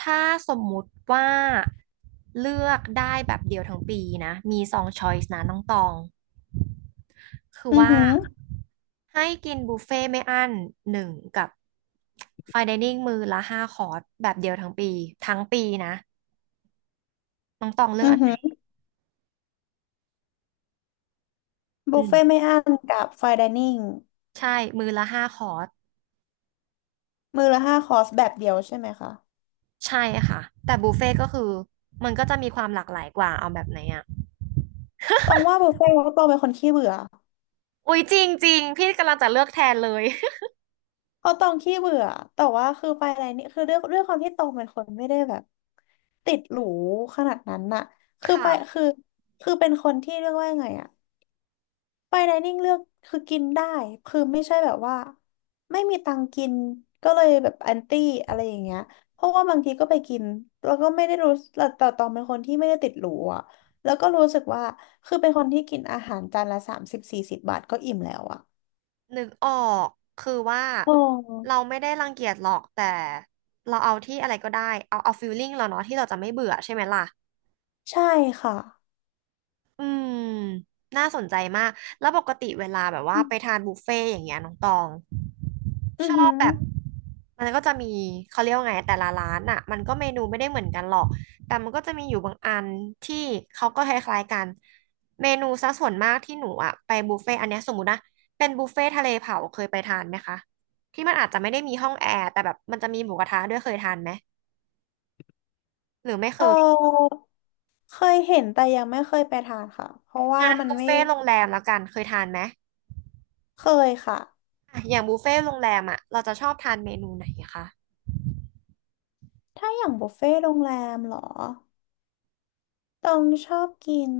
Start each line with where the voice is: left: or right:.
right: ถ้าสมมุติว่าเลือกได้แบบเดียวทั้งปีนะมี2 ช้อยส์นะน้องตองคือ
left: อือ
right: ว่า
left: หือ
right: ให้กินบุฟเฟ่ไม่อั้นหนึ่งกับไฟน์ไดนิ่งมื้อละห้าคอร์สแบบเดียวทั้งปีทั้งปีนะน้องตองเลือ
left: อื
right: ก
left: อ
right: อันไห
left: หื
right: น
left: อ
right: อื
left: บุฟเฟ่
right: ม
left: ไม่อั้นกับไฟน์ไดนิ่ง
right: ใช่มื้อละห้าคอร์ส
left: มื้อละห้าคอร์สแบบเดียวใช่ไหมคะ
right: ใช่ค่ะแต่บุฟเฟ่ก็คือมันก็จะมีความหลากหลายกว่าเอาแบบไหนอ่ะ
left: ต้องว่าบุฟเฟ่ต์เพราะตองเป็นคนขี้เบื่อ
right: อุ๊ยจริงจริงพี่กำลังจะเลือกแทนเลย
left: เพราะตองขี้เบื่อแต่ว่าคือไฟน์ไดนิ่งคือด้วยความที่ตองเป็นคนไม่ได้แบบติดหรูขนาดนั้นน่ะ คือไป
right: ค่ะ
left: คือคือเป็นคนที่เรียกว่ายังไงอะ ไปไดนิ่งเลือกคือกินได้คือไม่ใช่แบบว่าไม่มีตังค์กินก็เลยแบบแอนตี้อะไรอย่างเงี้ยเพราะว่าบางทีก็ไปกินแล้วก็ไม่ได้รู้แต่ตองเป็นคนที่ไม่ได้ติดหรูอ่ะแล้วก็รู้สึกว่าคือเป็นคนที่กินอาหารจานละสามสิบสี่สิบบาทก็อิ่มแล้วอ่ะ
right: นึกออกคือว่า
left: โอ
right: เรา
left: ้
right: ไม่ได้รังเกียจหรอกแต่เราเอาที่อะไรก็ได้เอาฟีลลิ่งเราเนาะที่เราจะไม่เบื่อใช่ไหมล่ะ
left: ใช่ค่ะ
right: อืมน่าสนใจมาก แล้วปกติเวลาแบบว่าไปทานบุฟเฟ่ต์อย่างเงี้ยน้องตอง
left: อื
right: ช
left: อ
right: อ
left: หื
right: บ
left: อ
right: แบบมันก็จะมีเขาเรียกว่าไงแต่ละร้านอ่ะมันก็เมนูไม่ได้เหมือนกันหรอกแต่มันก็จะมีอยู่บางอันที่เขาก็คล้ายๆกันเมนูซะส่วนมากที่หนูอ่ะไปบุฟเฟ่ต์อันเนี้ยสมมตินะเป็นบุฟเฟ่ต์ทะเลเผาเคยไปทานไหมคะที่มันอาจจะไม่ได้มีห้องแอร์แต่แบบมันจะมีหมูกระทะด้วยเคยทานไหมหรือไม่เค
left: เ
right: ย
left: ออเคยเห็นแต่ยังไม่เคยไปทานค่ะเพราะว่า
right: งาน
left: มัน
right: บุฟ
left: ไม่
right: เฟ่ต์โรงแรมแล้วกันเคยทานไหม
left: เคยค่ะ
right: อะอย่างบุฟเฟ่ต์โรงแรมอ่ะเราจะชอบทานเมนูไหนคะ
left: ถ้าอย่างบุฟเฟ่ต์โรงแรมเหรอ ตองชอบกิน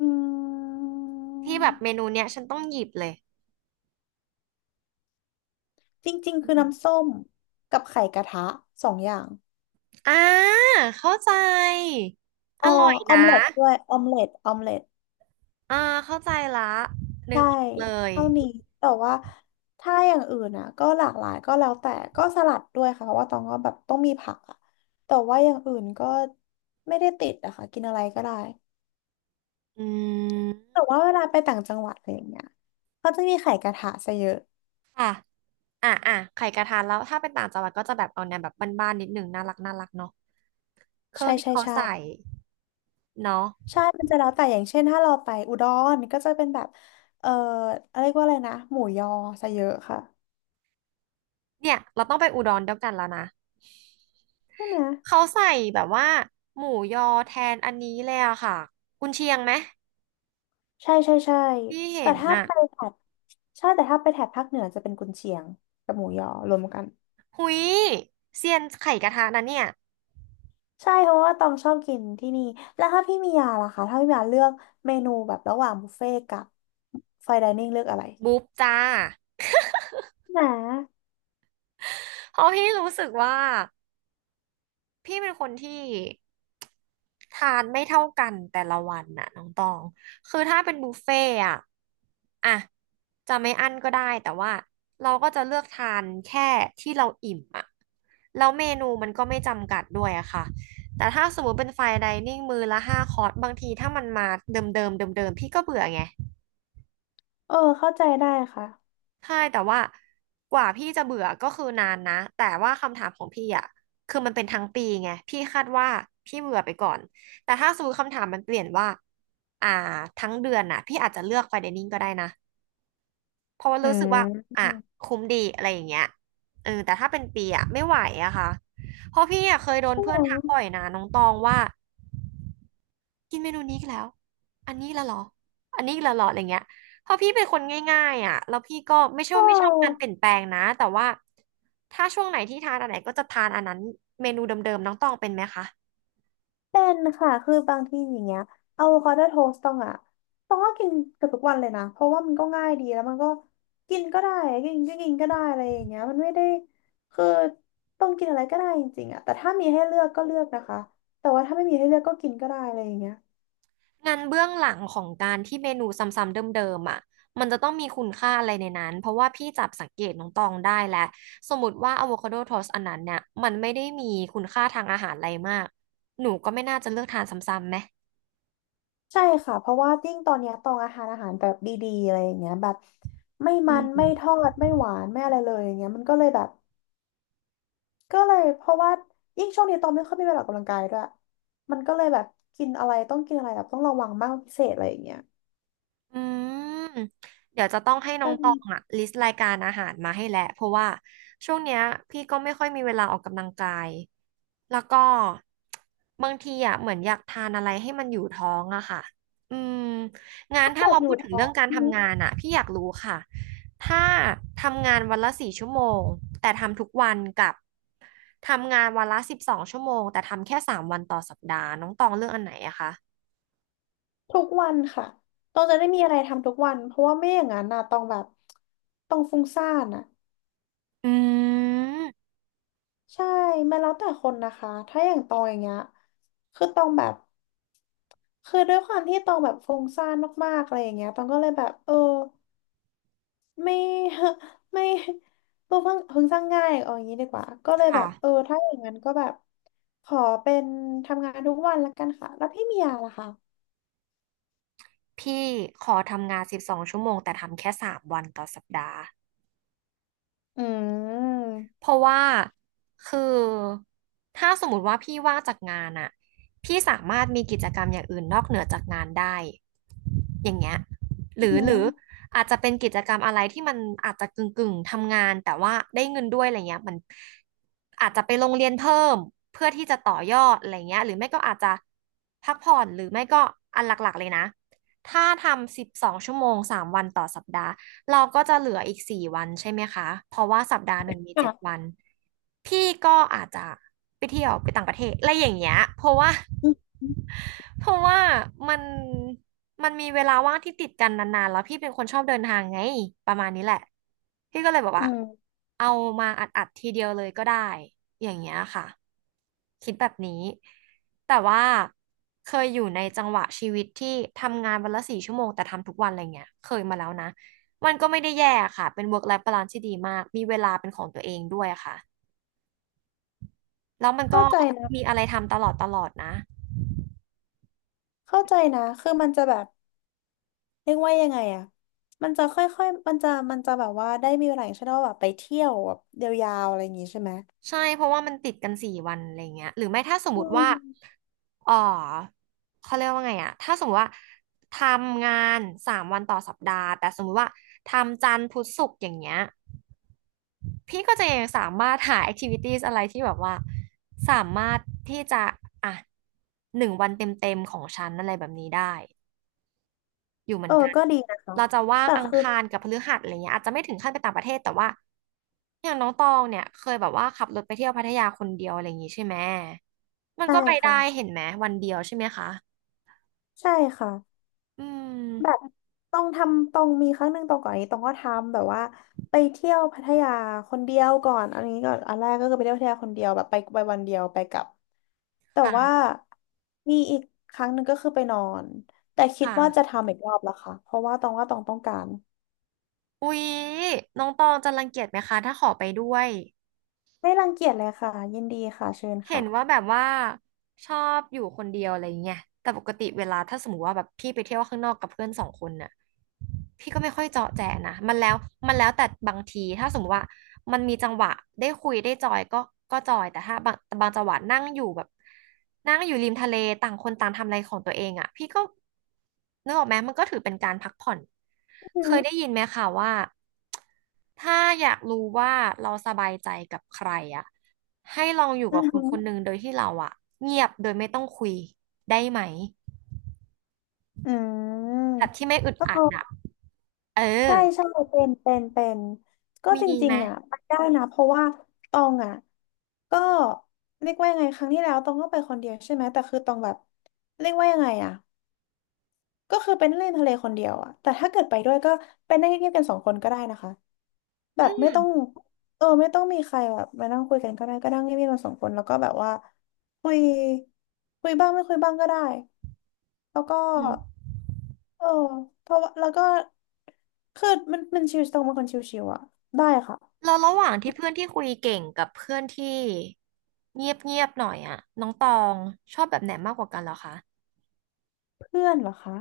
left: อื
right: ที่
left: ม
right: แบบเมนูเนี้ยฉันต้องหยิบเลย
left: จริงๆ
right: อื
left: คือน้ำ
right: ม
left: ส้มกับไข่กระทะสองอย่าง
right: อ่าเข้าใจอ
left: เอ๋อ
right: ร่อย
left: ออม
right: นะ
left: เล็ตด้วยออมเล็ตออมเล็ต
right: อ่าเข้าใจละนึก
left: ใช่
right: ออกเลย
left: เท่านี้แต่ว่าถ้าอย่างอื่นอ่ะก็หลากหลายก็แล้วแต่ก็สลัดด้วยค่ะเพราะว่าตองก็แบบต้องมีผักอ่ะแต่ว่าอย่างอื่นก็ไม่ได้ติดอะค่ะกินอะไรก็ได้
right: อืม
left: แต่ว่าเวลาไปต่างจังหวัดอะไรอย่างเงี้ยเขาจะมีไข่กระทะซะเยอะ
right: ค่ะอ่ะไข่กระทานแล้วถ้าเป็นต่างจังหวัดก็จะแบบเอาแนวแบบบ้านๆนิดหนึ่งน่ารักน่ารักเนาะเครื่อ
left: ใช่
right: งที่
left: ใช่
right: เขา
left: ใช่
right: ใส่เนาะ
left: ใช่มันจะแล้วแต่อย่างเช่น ถ้าเราไปอุดรก็จะเป็นแบบเอ่ออะไรเรียกว่าอะไรนะหมูยอซะเยอะค่ะ
right: เนี่ยเราต้องไปอุดรเดียวกันแล้วนะ
left: ใช่ไหม
right: เขาใส่แบบว่าหมูยอแทนอันนี้เลยอะค่ะกุนเชียงไหม
left: ใช่ใช่ใช่
right: ที่เห็
left: แต่
right: น
left: ถ้า
right: น่ะ
left: ไปแถบใช่แต่ถ้าไปแถบภาคเหนือจะเป็นกุนเชียงกับหมูยอรวมกัน
right: หุยเซียนไข่กระทะนะเนี่ย
left: ใช่เพราะว่าตองชอบกินที่นี่ แล้วถ้าพี่มียาล่ะคะถ้าพี่มียาเลือกเมนูแบบระหว่างบุฟเฟ่ต์กับไฟน์ไดนิ่งเลือกอะไร
right: บุ๊บจ้า
left: นะ
right: เพราะพี่รู้สึกว่าพี่เป็นคนที่ทานไม่เท่ากันแต่ละวันน่ะน้องตองคือถ้าเป็นบุฟเฟ่ต์อะอะจะไม่อั้นก็ได้แต่ว่าเราก็จะเลือกทานแค่ที่เราอิ่มอะแล้วเมนูมันก็ไม่จำกัดด้วยอะค่ะแต่ถ้าสมมติเป็นไฟน์ไดนิ่งมื้อละห้าคอร์สบางทีถ้ามันมาเดิมๆเดิมๆพี่ก็เบื่อไง
left: เออเข้าใจได้ค่ะ
right: ใช่แต่ว่ากว่าพี่จะเบื่อก็คือนานนะแต่ว่าคำถามของพี่อ่ะคือมันเป็นทั้งปีไงพี่คาดว่าพี่เบื่อไปก่อนแต่ถ้าสมมติคำถามมันเปลี่ยนว่าอ่าทั้งเดือนน่ะพี่อาจจะเลือกไฟเดนิ่งก็ได้นะเพราะว่า
left: อื
right: รู้สึกว่าอ่ะ
left: ม
right: คุ้มดีอะไรอย่างเงี้ยเออแต่ถ้าเป็นปีอ่ะไม่ไหวอะค่ะเพราะพี่อ่ะเคยโดน
left: ใช่
right: เพื่
left: ไหม
right: อนทักบ่อยนะน้องตองว่า กินเมนูนี้อีกแล้วอันนี้ละเหรออันนี้ละเหรออะไรเงี้ยเพราะพี่เป็นคนง่ายๆอ่ะแล้วพี่ก็ไม่ใช่
left: เอ
right: ว่าไม่ชอบกา
left: อ
right: รเปลี่ยนแปลงนะแต่ว่าถ้าช่วงไหนที่ทานอันไหนก็จะทานอันนั้นเมนูเดิมๆน้องตองเป็นไหมคะ
left: เป็นค่ะคือบางทีอย่างเงี้ยอะโวคาโดโทสต์ต้องอะต้องก็กินเกือบทุกวันเลยนะ เพราะว่ามันก็ง่ายดีแล้วมันก็กินก็ได้กินก็ได้อะไรอย่างเงี้ยมันไม่ได้ คือต้องกินอะไรก็ได้จริงๆอะแต่ถ้ามีให้เลือกก็เลือกนะคะ แต่ว่าถ้าไม่มีให้เลือกก็กินก็ได้อะไรอย่างเงี้ย
right: งานเบื้องหลังของการที่เมนูซ้ำๆเดิมๆอ่ะมันจะต้องมีคุณค่าอะไรในนั้น เพราะว่าพี่จับสังเกตน้องตองได้แหละสมมติว่าอะโวคาโดโทสอันนั้นเนี่ยมันไม่ได้มีคุณค่าทางอาหารอะไรมากหนูก็ไม่น่าจะเลือกทานซ้ำๆไหม
left: ใช่ค่ะ เพราะว่ายิ่งตอนเนี้ยตองอาหารแบบดีๆอะไรอย่างเงี้ยแบบไม่
right: อื
left: มัน
right: ม
left: ไม่ทอดไม่หวานไม่อะไรเลยอย่างเงี้ยมันก็เลยแบบ ก็เลยเพราะว่ายิ่งช่วงนี้ตองไม่ค่อยมีเวลาออกกำลังกายด้วยมันก็เลยแบบกินอะไรต้องกินอะไรแบบต้องระวังมากพิเศษอะไรอย่างเงี้ย
right: อืมเดี๋ยวจะต้องให้น้อ
left: มั
right: ง
left: น
right: ตองอะลิสต์รายการอาหารมาให้แหละเพราะว่าช่วงเนี้ยพี่ก็ไม่ค่อยมีเวลาออกกำลังกายแล้วก็บางทีอะเหมือนอยากทานอะไรให้มันอยู่ท้องอะค่ะอืมงาน
left: ถ้า
right: ถ้า
left: เกิ
right: เรา
left: ดอ
right: พู
left: ยู่
right: ดถึง
left: ท้อ
right: เรื่อ
left: ง
right: งการทำงานอะพี่อยากรู้ค่ะถ้าทำงานวันละ4 ชั่วโมงแต่ทำทุกวันกับทำงานวันละสิบสองชั่วโมงแต่ทำแค่สามวันต่อสัปดาห์น้องตองเลือกอันไหนอะคะ
left: ทุกวันค่ะตองจะได้มีอะไรทำทุกวันเพราะว่าไม่อย่างนั้นนะตองแบบตองฟุ้งซ่านอ่ะ
right: อืม
left: ใช่มันแล้วแต่คนนะคะถ้าอย่างตองอย่างเงี้ยคือตองแบบคือด้วยความที่ตองแบบฟุ้งซ่านมากๆอะไรอย่างเงี้ยตองก็เลยแบบเออ ไม่ ไม่ตัวเพิ่งสร้างง่ายเอาอย่างนี้ดีกว่าก็เลยแบบเออ
right: ค่ะ
left: ถ้าอย่างนั้นก็แบบขอเป็นทำงานทุกวันละกันค่ะแล้วพี่เมียล่ะคะ
right: พี่ขอทำงาน12 ชั่วโมงแต่ทำแค่สามวันต่อสัปดาห์
left: อืม
right: เพราะว่าคือถ้าสมมติว่าพี่ว่างจากงานอะพี่สามารถมีกิจกรรมอย่างอื่นนอกเหนือจากงานได้อย่างเงี้ยห
left: อื
right: รือหรือ
left: ม
right: อาจจะเป็นกิจกรรมอะไรที่มันอาจจะกึ่งทำงานแต่ว่าได้เงินด้วยอะไรเงี้ยมันอาจจะไปโรงเรียนเพิ่มเพื่อที่จะต่อยอดอะไรเงี้ยหรือไม่ก็อาจจะพักผ่อนหรือไม่ก็อันหลักๆเลยนะถ้าทำสิบสองชั่วโมงสามวันต่อสัปดาห์ เราก็จะเหลืออีก4 วันใช่ไหมคะ เพราะว่าสัปดาห์หนึ่งมีเจ็ด
left: ค่ะ
right: วัน พี่ก็อาจจะไปเที่ยวไปต่างประเทศอะไรอย่างเงี้ย เพราะว่า
left: อืม
right: เพราะว่ามันมันมีเวลาว่างที่ติดกันนานๆ แล้วพี่เป็นคนชอบเดินทางไง ประมาณนี้แหละ พี่ก็เลยบอก
left: อื
right: ว่า
left: ม
right: เอามาอัดๆทีเดียวเลยก็ได้อย่างเงี้ยค่ะคิดแบบนี้ แต่ว่าเคยอยู่ในจังหวะชีวิตที่ทำงานวันละสี่ชั่วโมงแต่ทำทุกวันอะไรเงี้ยเคยมาแล้วนะ มันก็ไม่ได้แย่ค่ะ เป็น work life balance ที่ดีมาก มีเวลาเป็นของตัวเองด้วยค่ะ แล้วมัน
left: เข้า
right: ก็
left: ใจ
right: มี
left: นะ
right: อะไรทำตลอดตลอดนะ
left: เข้าใจนะคือมันจะแบบเรียกว่ายังไงอะมันจะค่อยๆมันจะแบบว่าได้มีเวลาอย่างเช่นว่าแบบไปเที่ยวแบบยาวๆอะไรอย่างงี้ใช่ไหม
right: ใช่ เพราะว่ามันติดกันสี่วันอะไรเงี้ยหรือไม่ถ้าสมม
left: อื
right: ติว่า
left: ม
right: เออเขาเรียกว่าไงอะถ้าสมมติว่าทำงานสามวันต่อสัปดาห์แต่สมมติว่าทำจันทร์พุธศุกร์อย่างเงี้ย พี่ก็จะยังสามารถหา activities อะไรที่แบบว่าสามารถที่จะอ่ะหนึ่งวันเต็มๆของฉันอะไรแบบนี้ได้ อยู่เหมื
left: เอ
right: อน
left: อ
right: กัน
left: ก็ดีนะคะ
right: เราจะว่าง
left: แต่
right: อัง
left: คือ
right: คารกับพฤหัสอะไรเงี้ยอาจจะไม่ถึงขั้นไปต่างประเทศแต่ว่าอย่างน้องตองเนี่ยเคยแบบว่าขับรถไปเที่ยวพัทยาคนเดียวอะไรอย่างงี้ใช่ไหมมัน
left: ใช่
right: ก็ไป
left: ค่ะ
right: ได้เห็นไหมวันเดียวใช่ไหมคะ
left: ใช่ค่ะ
right: อืม
left: แบบตองทำตองมีครั้งหนึ่งตองก่อนอันนี้ตองก็ทำแบบว่าไปเที่ยวพัทยาคนเดียวก่อนอันนี้ก่อนอันแรกก็คือไปเที่ยวพัทยาคนเดียวแบบไปวันเดียวไปกลับแต่ว่า
right: ค่ะ
left: มีอีกครั้งหนึ่งก็คือไปนอนแต่
right: ค
left: คิดว่าจะ
right: ่ะ
left: ทำอีกรอบละค่ะเพราะว่าตองว่าตองต้องการ
right: อุ๊ยน้องตองจะรังเกียจไหมคะถ้าขอไปด้วย
left: ไม่รังเกียจเลยค่ะยินดีค่ะเชิญ
right: เห็
left: ค่ะ
right: นว่าแบบว่าชอบอยู่คนเดียวอะไรอย่างเงี้ยแต่ปกติเวลาถ้าสมมติว่าแบบพี่ไปเที่ยวข้างนอกกับเพื่อนสองคนน่ะพี่ก็ไม่ค่อยเจาะแจนะมันแล้วแต่บางทีถ้าสมมติว่ามันมีจังหวะได้คุยได้จอยก็จอยแต่บางจังหวะนั่งอยู่แบบนั่งอยู่ริมทะเลต่างคนต่างทำอะไรของตัวเองอ่ะพี่ก็นึกออกไหมมันก็ถือเป็นการพักผ่อน
left: อือ
right: เค
left: หื
right: ย
left: อ
right: ได้ยินไหมคะว่า ถ้าอยากรู้ว่าเราสบายใจกับใครอ่ะให้ลองอยู่
left: อื
right: กับ
left: อ
right: ค
left: หื
right: น
left: อ
right: คนหนึ่งโดยที่เราอ่ะเงียบโดยไม่ต้องคุยได้ไหม
left: อื
right: แบบ
left: ม
right: ที่ไม่อึด
left: ก็
right: อั
left: คื
right: ด
left: อ
right: อ่ะเออ
left: ใช่ใช่เป็นก็
right: มี
left: จริ
right: ไหม
left: งๆอ่ะไปได้นะเพราะว่าตองอ่ะก็เรียกว่ายังไงครั้งที่แล้วตองก็ไปคนเดียวใช่ไหมแต่คือตองแบบเรียกว่ายังไงอ่ะก็คือเป็นเล่นทะเลคนเดียวอ่ะแต่ถ้าเกิดไปด้วยก็เป็นได้เงียบๆกันสองคนก็ได้นะคะแบบ
right: อื
left: ไม่ต้องเออไม่ต้องมีใครแบบมานั่งคุยกันก็ได้ก็นั่งเงียบๆกันสองคนแล้วก็แบบว่าคุยคุยบ้างไม่คุยบ้างก็ได้แล้วก็
right: ม
left: เออเพราะว่าแล้วก็คือมันชิวๆตรงเป็นคนชิวๆอ่ะได้ค่ะ
right: เราระหว่างที่เพื่อนที่คุยเก่งกับเพื่อนที่เงียบเงียบหน่อยอ่ะน้องตองชอบแบบไหนมากกว่ากันเหรอคะ
left: เพื่อนเหรอคะ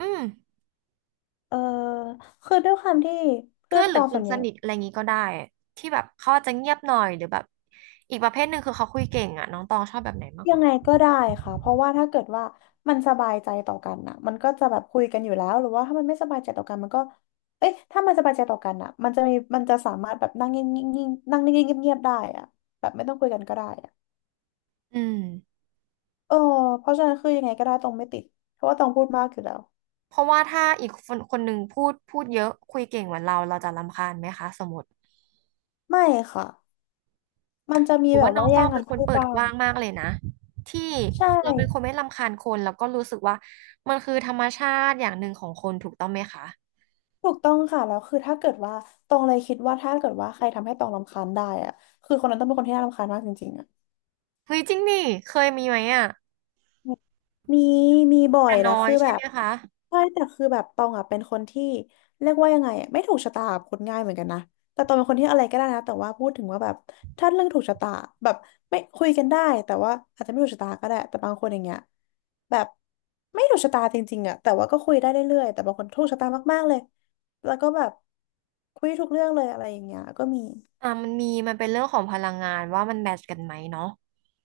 right: อืม
left: เออคือด้วยความที่เพื่
right: เพื่
left: อ
right: อ
left: น
right: นห
left: ต
right: รื
left: อ
right: อ
left: ง
right: ค
left: ส่
right: น
left: วนให
right: ส
left: ญ่
right: นิทอะไรงี้ก็ได้ที่แบบเขาอาจจะเงียบหน่อยหรือแบบอีกประเภทหนึ่งคือเขาคุยเก่งอ่ะน้องตองชอบแบบไหนมากก
left: ยั
right: ว่า
left: งไง
right: กัน
left: ก็ได้ค่ะเพราะว่าถ้าเกิดว่ามันสบายใจต่อกันน่ะมันก็จะแบบคุยกันอยู่แล้วหรือว่าถ้ามันไม่สบายใจต่อกันมันก็เอ๊ะถ้ามันสบายใจต่อกันน่ะมันจะมีมันจะสามารถแบบนั่งเงียบๆนั่งนิ่งๆเงียบๆได้อะแบบไม่ต้องคุยกันก็ได้อะ
right: อืม
left: เออเพราะฉะนั้นคือยังไงก็ได้ตองไม่ติดเพราะว่าตองพูดมากอยู่แล้ว
right: เพราะว่าถ้าอีกคนคนหนึ่งพูดเยอะคุยเก่งเหมือนเราเราจะรำคาญไหมคะสมมติ
left: ไม่ค่ะ มันจะมี
right: หรือ
left: แบ
right: ว่า
left: บ
right: น้อ
left: ว่า
right: งต
left: แย่
right: อ
left: ง
right: ง
left: กั
right: เป็
left: น
right: นคน
left: พูด
right: เปิด
left: บ้า
right: ก
left: ง
right: ว้างมากเลยนะที่
left: ใช่
right: เราเป็นคนไม่รำคาญคนแล้วก็รู้สึกว่ามันคือธรรมชาติอย่างหนึ่งของคนถูกต้องไหมคะ
left: ถูกต้องค่ะแล้วคือถ้าเกิดว่าตองเลยคิดว่าถ้าเกิดว่าใครทำให้ตองรำคาญได้อะคือคนนั้นต้องเป็นคนที่น่ารำคาญมากจริงๆอะ
right: เฮ้ยจริงดิเคยมีไหมอ่ะ
left: มีมีบ่อ
right: แต่
left: ยแล้
right: น้
left: ว
right: อย
left: คือ
right: ใช่
left: แบ
right: ไหม
left: บ
right: คะ
left: ใช่แต่คือแบบตองอ่ะเป็นคนที่เรียกว่ายังไงอะไม่ถูกชะตากับคนง่ายเหมือนกันนะแต่ตองเป็นคนที่อะไรก็ได้นะแต่ว่าพูดถึงว่าแบบถ้าเรื่องถูกชะตาแบบไม่คุยกันได้แต่ว่าอาจจะไม่ถูกชะตาก็ได้แต่บางคนอย่างเงี้ยแบบไม่ถูกชะตาจริงๆอ่ะแต่ว่าก็คุยได้เรื่อยๆแต่บางคนถูกชะตามากๆเลยแล้วก็แบบคุยทุกเรื่องเลยอะไรอย่างเงี้ยก็มี
right: อ่ามันมีมันเป็นเรื่องของพลังงานว่ามันแมทช์กันไหมเนาะ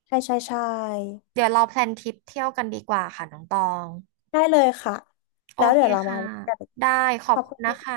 left: ใช่ใช่ใช่
right: เดี๋ยวเราแพลนทริปเที่ยวกันดีกว่าค่ะน้องตอง
left: ได้เลยค่ะ
right: โอ
left: แล้ว
right: เค
left: เดี๋ยวเรามา
right: ค่ะ
left: ว่ากัน
right: ได้ขอ
left: ข
right: บ
left: อบ
right: คุ
left: คุ
right: ณนะคะ
left: ณ